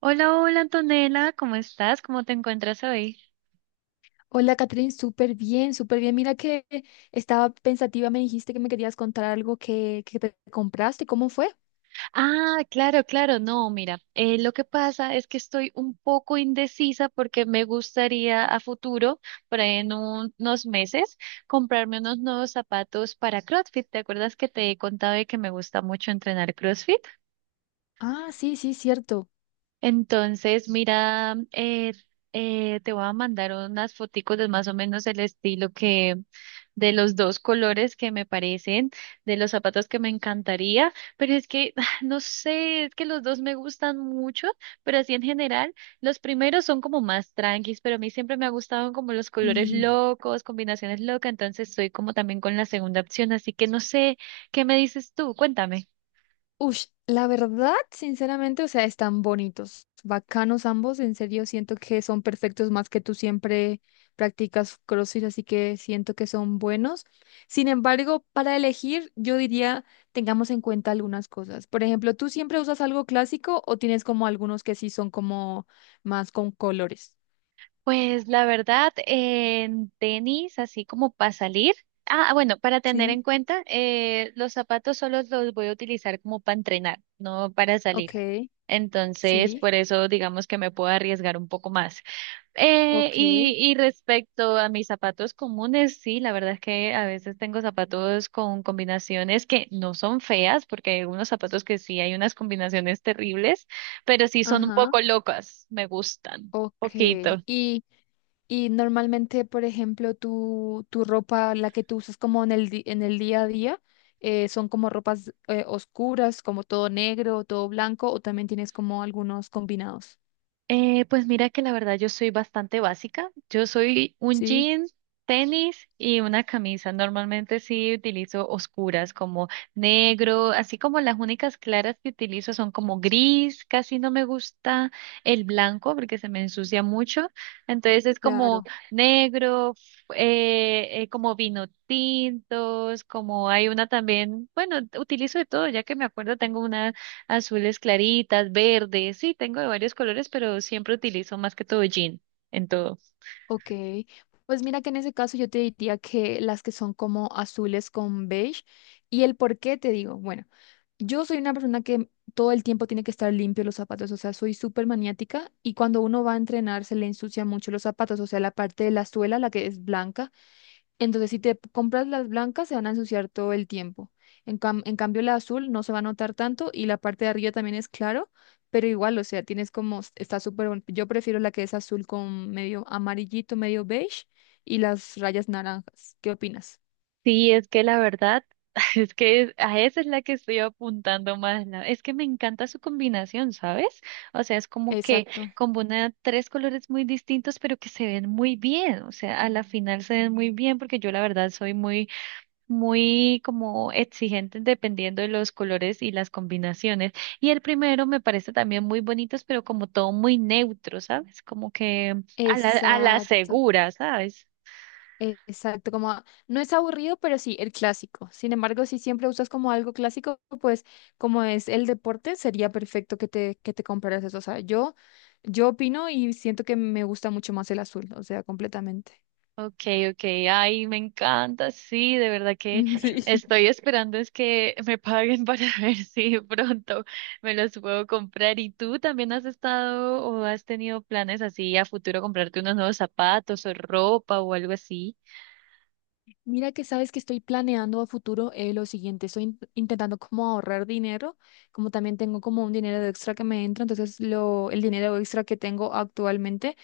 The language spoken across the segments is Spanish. Hola, hola Antonella, ¿cómo estás? ¿Cómo te encuentras hoy? Hola, Catherine, súper bien, súper bien. Mira que estaba pensativa, me dijiste que me querías contar algo que te compraste. ¿Cómo fue? Ah, claro, claro, no, mira, lo que pasa es que estoy un poco indecisa porque me gustaría a futuro, por ahí en unos meses, comprarme unos nuevos zapatos para CrossFit. ¿Te acuerdas que te he contado de que me gusta mucho entrenar CrossFit? Ah, sí, sí, cierto. Entonces, mira, te voy a mandar unas foticos de más o menos el estilo que de los dos colores que me parecen, de los zapatos que me encantaría, pero es que no sé, es que los dos me gustan mucho, pero así en general, los primeros son como más tranquis, pero a mí siempre me ha gustado como los colores Sí. locos, combinaciones locas, entonces estoy como también con la segunda opción, así que no sé, ¿qué me dices tú? Cuéntame. Ush, la verdad, sinceramente, o sea, están bonitos, bacanos ambos, en serio, siento que son perfectos más que tú siempre practicas CrossFit, así que siento que son buenos. Sin embargo, para elegir, yo diría, tengamos en cuenta algunas cosas. Por ejemplo, ¿tú siempre usas algo clásico o tienes como algunos que sí son como más con colores? Pues la verdad, en tenis, así como para salir. Ah, bueno, para tener Sí, en cuenta, los zapatos solo los voy a utilizar como para entrenar, no para salir. ok, Entonces, sí, por eso digamos que me puedo arriesgar un poco más. Eh, y, ok, y respecto a mis zapatos comunes, sí, la verdad es que a veces tengo zapatos con combinaciones que no son feas, porque hay unos zapatos que sí hay unas combinaciones terribles, pero sí son un ajá. poco locas, me gustan, Ok. poquito. Y, y normalmente, por ejemplo, tu ropa, la que tú usas como en el día a día, son como ropas oscuras, como todo negro, todo blanco, o también tienes como algunos combinados. Pues mira que la verdad yo soy bastante básica. Yo soy un Sí, jean, tenis y una camisa. Normalmente sí utilizo oscuras como negro, así como las únicas claras que utilizo son como gris. Casi no me gusta el blanco porque se me ensucia mucho. Entonces es como claro. negro, como vino tintos, como hay una también, bueno, utilizo de todo, ya que me acuerdo tengo una azules claritas, verdes, sí, tengo de varios colores, pero siempre utilizo más que todo jean en todo. Ok, pues mira que en ese caso yo te diría que las que son como azules con beige. ¿Y el por qué te digo? Bueno, yo soy una persona que todo el tiempo tiene que estar limpio los zapatos, o sea, soy súper maniática y cuando uno va a entrenar se le ensucia mucho los zapatos, o sea, la parte de la suela, la que es blanca, entonces, si te compras las blancas, se van a ensuciar todo el tiempo. En cambio, la azul no se va a notar tanto y la parte de arriba también es claro, pero igual, o sea, tienes como, yo prefiero la que es azul con medio amarillito, medio beige y las rayas naranjas. ¿Qué opinas? Sí, es que la verdad, es que a esa es la que estoy apuntando más. Es que me encanta su combinación, ¿sabes? O sea, es como que Exacto. combina tres colores muy distintos, pero que se ven muy bien. O sea, a la final se ven muy bien porque yo la verdad soy muy muy como exigentes dependiendo de los colores y las combinaciones. Y el primero me parece también muy bonitos pero como todo muy neutro, ¿sabes? Como que a la Exacto. segura, ¿sabes? Exacto, como no es aburrido, pero sí el clásico. Sin embargo, si siempre usas como algo clásico, pues como es el deporte, sería perfecto que que te compraras eso. O sea, yo opino y siento que me gusta mucho más el azul, o sea, completamente. Okay, okay, ay, me encanta, sí, de verdad que Sí. estoy esperando es que me paguen para ver si de pronto me los puedo comprar. ¿Y tú también has estado o has tenido planes así a futuro comprarte unos nuevos zapatos o ropa o algo así? Mira que sabes que estoy planeando a futuro lo siguiente, estoy intentando como ahorrar dinero, como también tengo como un dinero extra que me entra, entonces el dinero extra que tengo actualmente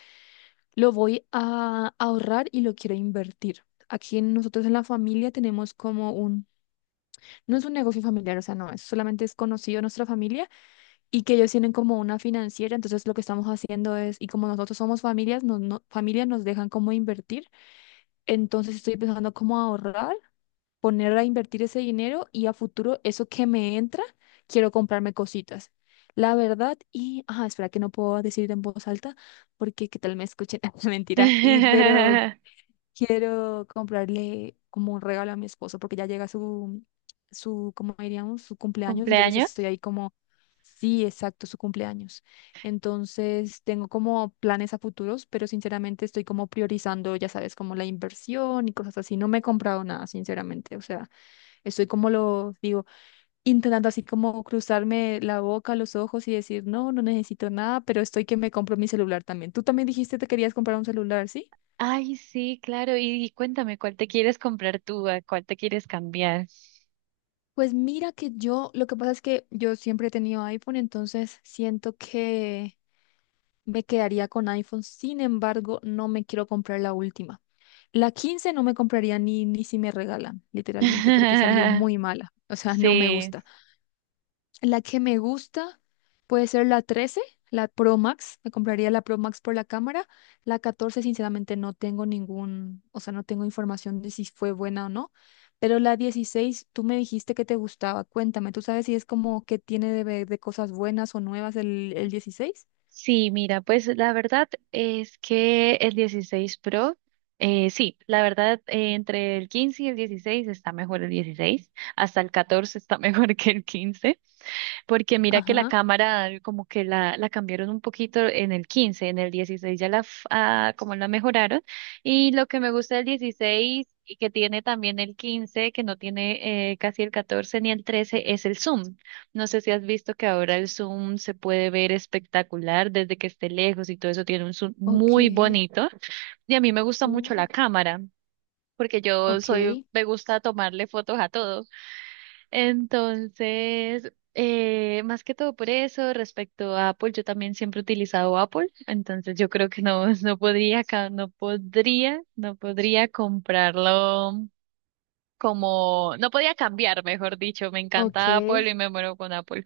lo voy a ahorrar y lo quiero invertir. Aquí nosotros en la familia tenemos como no es un negocio familiar, o sea, no, es solamente es conocido en nuestra familia y que ellos tienen como una financiera, entonces lo que estamos haciendo es, y como nosotros somos familias, nos, no, familia nos dejan como invertir, entonces estoy pensando cómo ahorrar, poner a invertir ese dinero y a futuro eso que me entra, quiero comprarme cositas. La verdad, y, ah, espera que no puedo decir en voz alta porque qué tal me escuchen, mentira, y pero quiero comprarle como un regalo a mi esposo porque ya llega su, ¿cómo diríamos? Su cumpleaños. Entonces estoy ¿Cumpleaños? ahí como, sí, exacto, su cumpleaños. Entonces tengo como planes a futuros, pero sinceramente estoy como priorizando, ya sabes, como la inversión y cosas así. No me he comprado nada, sinceramente. O sea, estoy como lo digo, intentando así como cruzarme la boca, los ojos y decir, no, no necesito nada, pero estoy que me compro mi celular también. Tú también dijiste que te querías comprar un celular, ¿sí? Ay, sí, claro. Y cuéntame, ¿cuál te quieres comprar tú? ¿A cuál te quieres cambiar? Pues mira que yo, lo que pasa es que yo siempre he tenido iPhone, entonces siento que me quedaría con iPhone. Sin embargo, no me quiero comprar la última. La 15 no me compraría ni si me regalan, literalmente, porque salió muy mala. O sea, no me Sí, gusta. La que me gusta puede ser la 13, la Pro Max. Me compraría la Pro Max por la cámara. La 14 sinceramente, no tengo ningún, o sea, no tengo información de si fue buena o no. Pero la 16 tú me dijiste que te gustaba. Cuéntame, ¿tú sabes si es como que tiene de, de cosas buenas o nuevas el 16? sí, mira, pues la verdad es que el 16 Pro, sí, la verdad entre el 15 y el 16 está mejor el 16, hasta el 14 está mejor que el 15. Porque mira que la Ajá, cámara como que la cambiaron un poquito en el 15, en el 16 ya la como la mejoraron. Y lo que me gusta del 16 y que tiene también el 15, que no tiene casi el 14 ni el 13, es el zoom. No sé si has visto que ahora el zoom se puede ver espectacular desde que esté lejos y todo eso tiene un zoom ok. muy bonito. Y a mí me gusta mucho Uh, la cámara. Porque yo ok, soy, me gusta tomarle fotos a todo. Entonces, más que todo por eso, respecto a Apple, yo también siempre he utilizado Apple, entonces yo creo que no, no podría, no podría, no podría comprarlo como, no podía cambiar, mejor dicho, me encanta Apple ok. y me muero con Apple.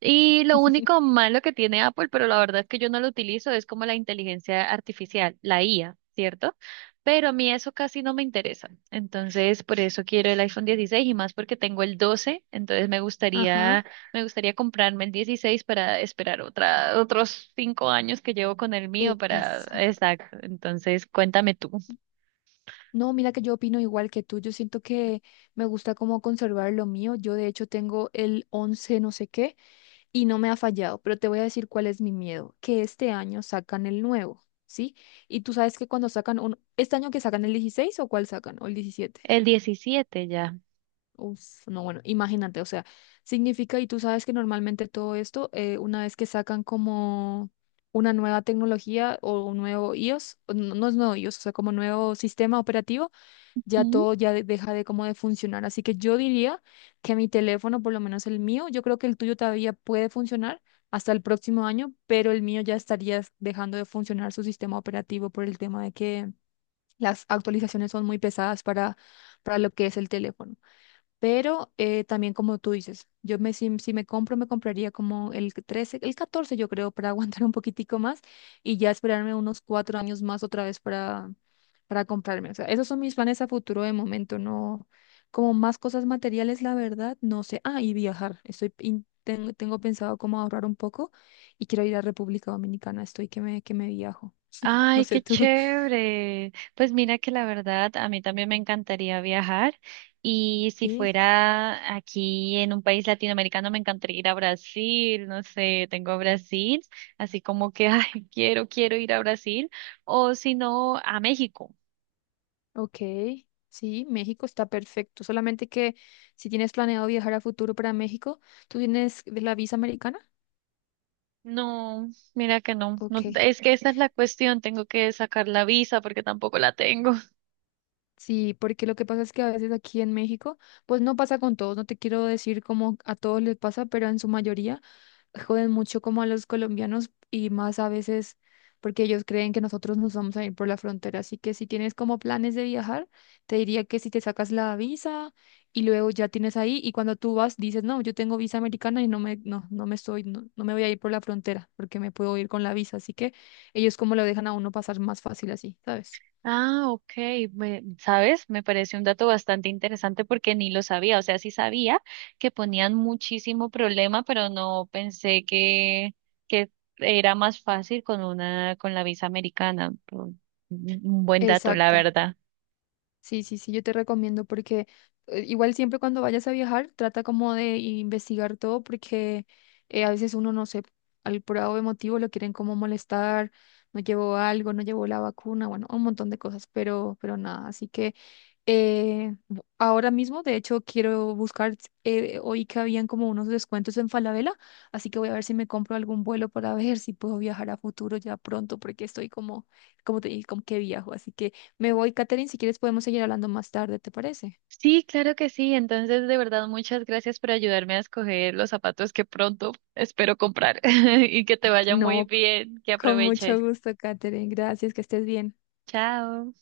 Y lo único malo que tiene Apple, pero la verdad es que yo no lo utilizo, es como la inteligencia artificial, la IA, ¿cierto? Pero a mí eso casi no me interesa. Entonces, por eso quiero el iPhone 16 y más porque tengo el 12, entonces Ajá, me gustaría comprarme el 16 para esperar otros 5 años que llevo con el mío para, esa. exacto. Entonces, cuéntame tú. No, mira que yo opino igual que tú. Yo siento que me gusta como conservar lo mío. Yo de hecho tengo el 11, no sé qué y no me ha fallado, pero te voy a decir cuál es mi miedo, que este año sacan el nuevo, ¿sí? Y tú sabes que cuando sacan un... ¿Este año que sacan el 16 o cuál sacan? ¿O el 17? El 17 ya. Uf, no, bueno, imagínate, o sea, significa, y tú sabes que normalmente todo esto, una vez que sacan como una nueva tecnología o un nuevo iOS, o no, no es nuevo iOS, o sea, como nuevo sistema operativo ya todo ya deja de como de funcionar. Así que yo diría que mi teléfono, por lo menos el mío, yo creo que el tuyo todavía puede funcionar hasta el próximo año, pero el mío ya estaría dejando de funcionar su sistema operativo por el tema de que las actualizaciones son muy pesadas para lo que es el teléfono. Pero también como tú dices, si me compro, me compraría como el 13, el 14 yo creo, para aguantar un poquitico más y ya esperarme unos 4 años más otra vez para comprarme. O sea, esos son mis planes a futuro de momento, no como más cosas materiales, la verdad, no sé. Ah, y viajar. Tengo pensado cómo ahorrar un poco y quiero ir a República Dominicana, estoy que me viajo. No Ay, sé qué tú. chévere. Pues mira que la verdad, a mí también me encantaría viajar y si fuera aquí en un país latinoamericano, me encantaría ir a Brasil, no sé, tengo a Brasil, así como que, ay, quiero, quiero ir a Brasil o si no, a México. Ok, sí, México está perfecto. Solamente que si tienes planeado viajar a futuro para México, ¿tú tienes de la visa americana? No, mira que no, Ok, no, es que esa es la cuestión, tengo que sacar la visa porque tampoco la tengo. sí, porque lo que pasa es que a veces aquí en México, pues no pasa con todos, no te quiero decir como a todos les pasa, pero en su mayoría joden mucho como a los colombianos y más a veces porque ellos creen que nosotros nos vamos a ir por la frontera. Así que si tienes como planes de viajar, te diría que si te sacas la visa y luego ya tienes ahí y cuando tú vas dices, no, yo tengo visa americana y no me, no, no me estoy, no, no me voy a ir por la frontera porque me puedo ir con la visa. Así que ellos como lo dejan a uno pasar más fácil así, ¿sabes? Ah, ok. ¿Sabes? Me parece un dato bastante interesante porque ni lo sabía. O sea, sí sabía que ponían muchísimo problema, pero no pensé que era más fácil con una, con la visa americana. Pero un buen dato, la Exacto. verdad. Sí, sí, sí, yo te recomiendo porque igual siempre cuando vayas a viajar trata como de investigar todo porque a veces uno no sé, al por de motivo lo quieren como molestar, no llevó algo, no llevó la vacuna, bueno, un montón de cosas, pero nada, así que ahora mismo de hecho quiero buscar, oí que habían como unos descuentos en Falabella, así que voy a ver si me compro algún vuelo para ver si puedo viajar a futuro ya pronto porque estoy como, como te dije, como que viajo, así que... Me voy, Katherine, si quieres podemos seguir hablando más tarde, ¿te parece? Sí, claro que sí. Entonces, de verdad, muchas gracias por ayudarme a escoger los zapatos que pronto espero comprar y que te vaya muy No, bien, que con mucho aproveches. gusto, Katherine. Gracias, que estés bien. Chao.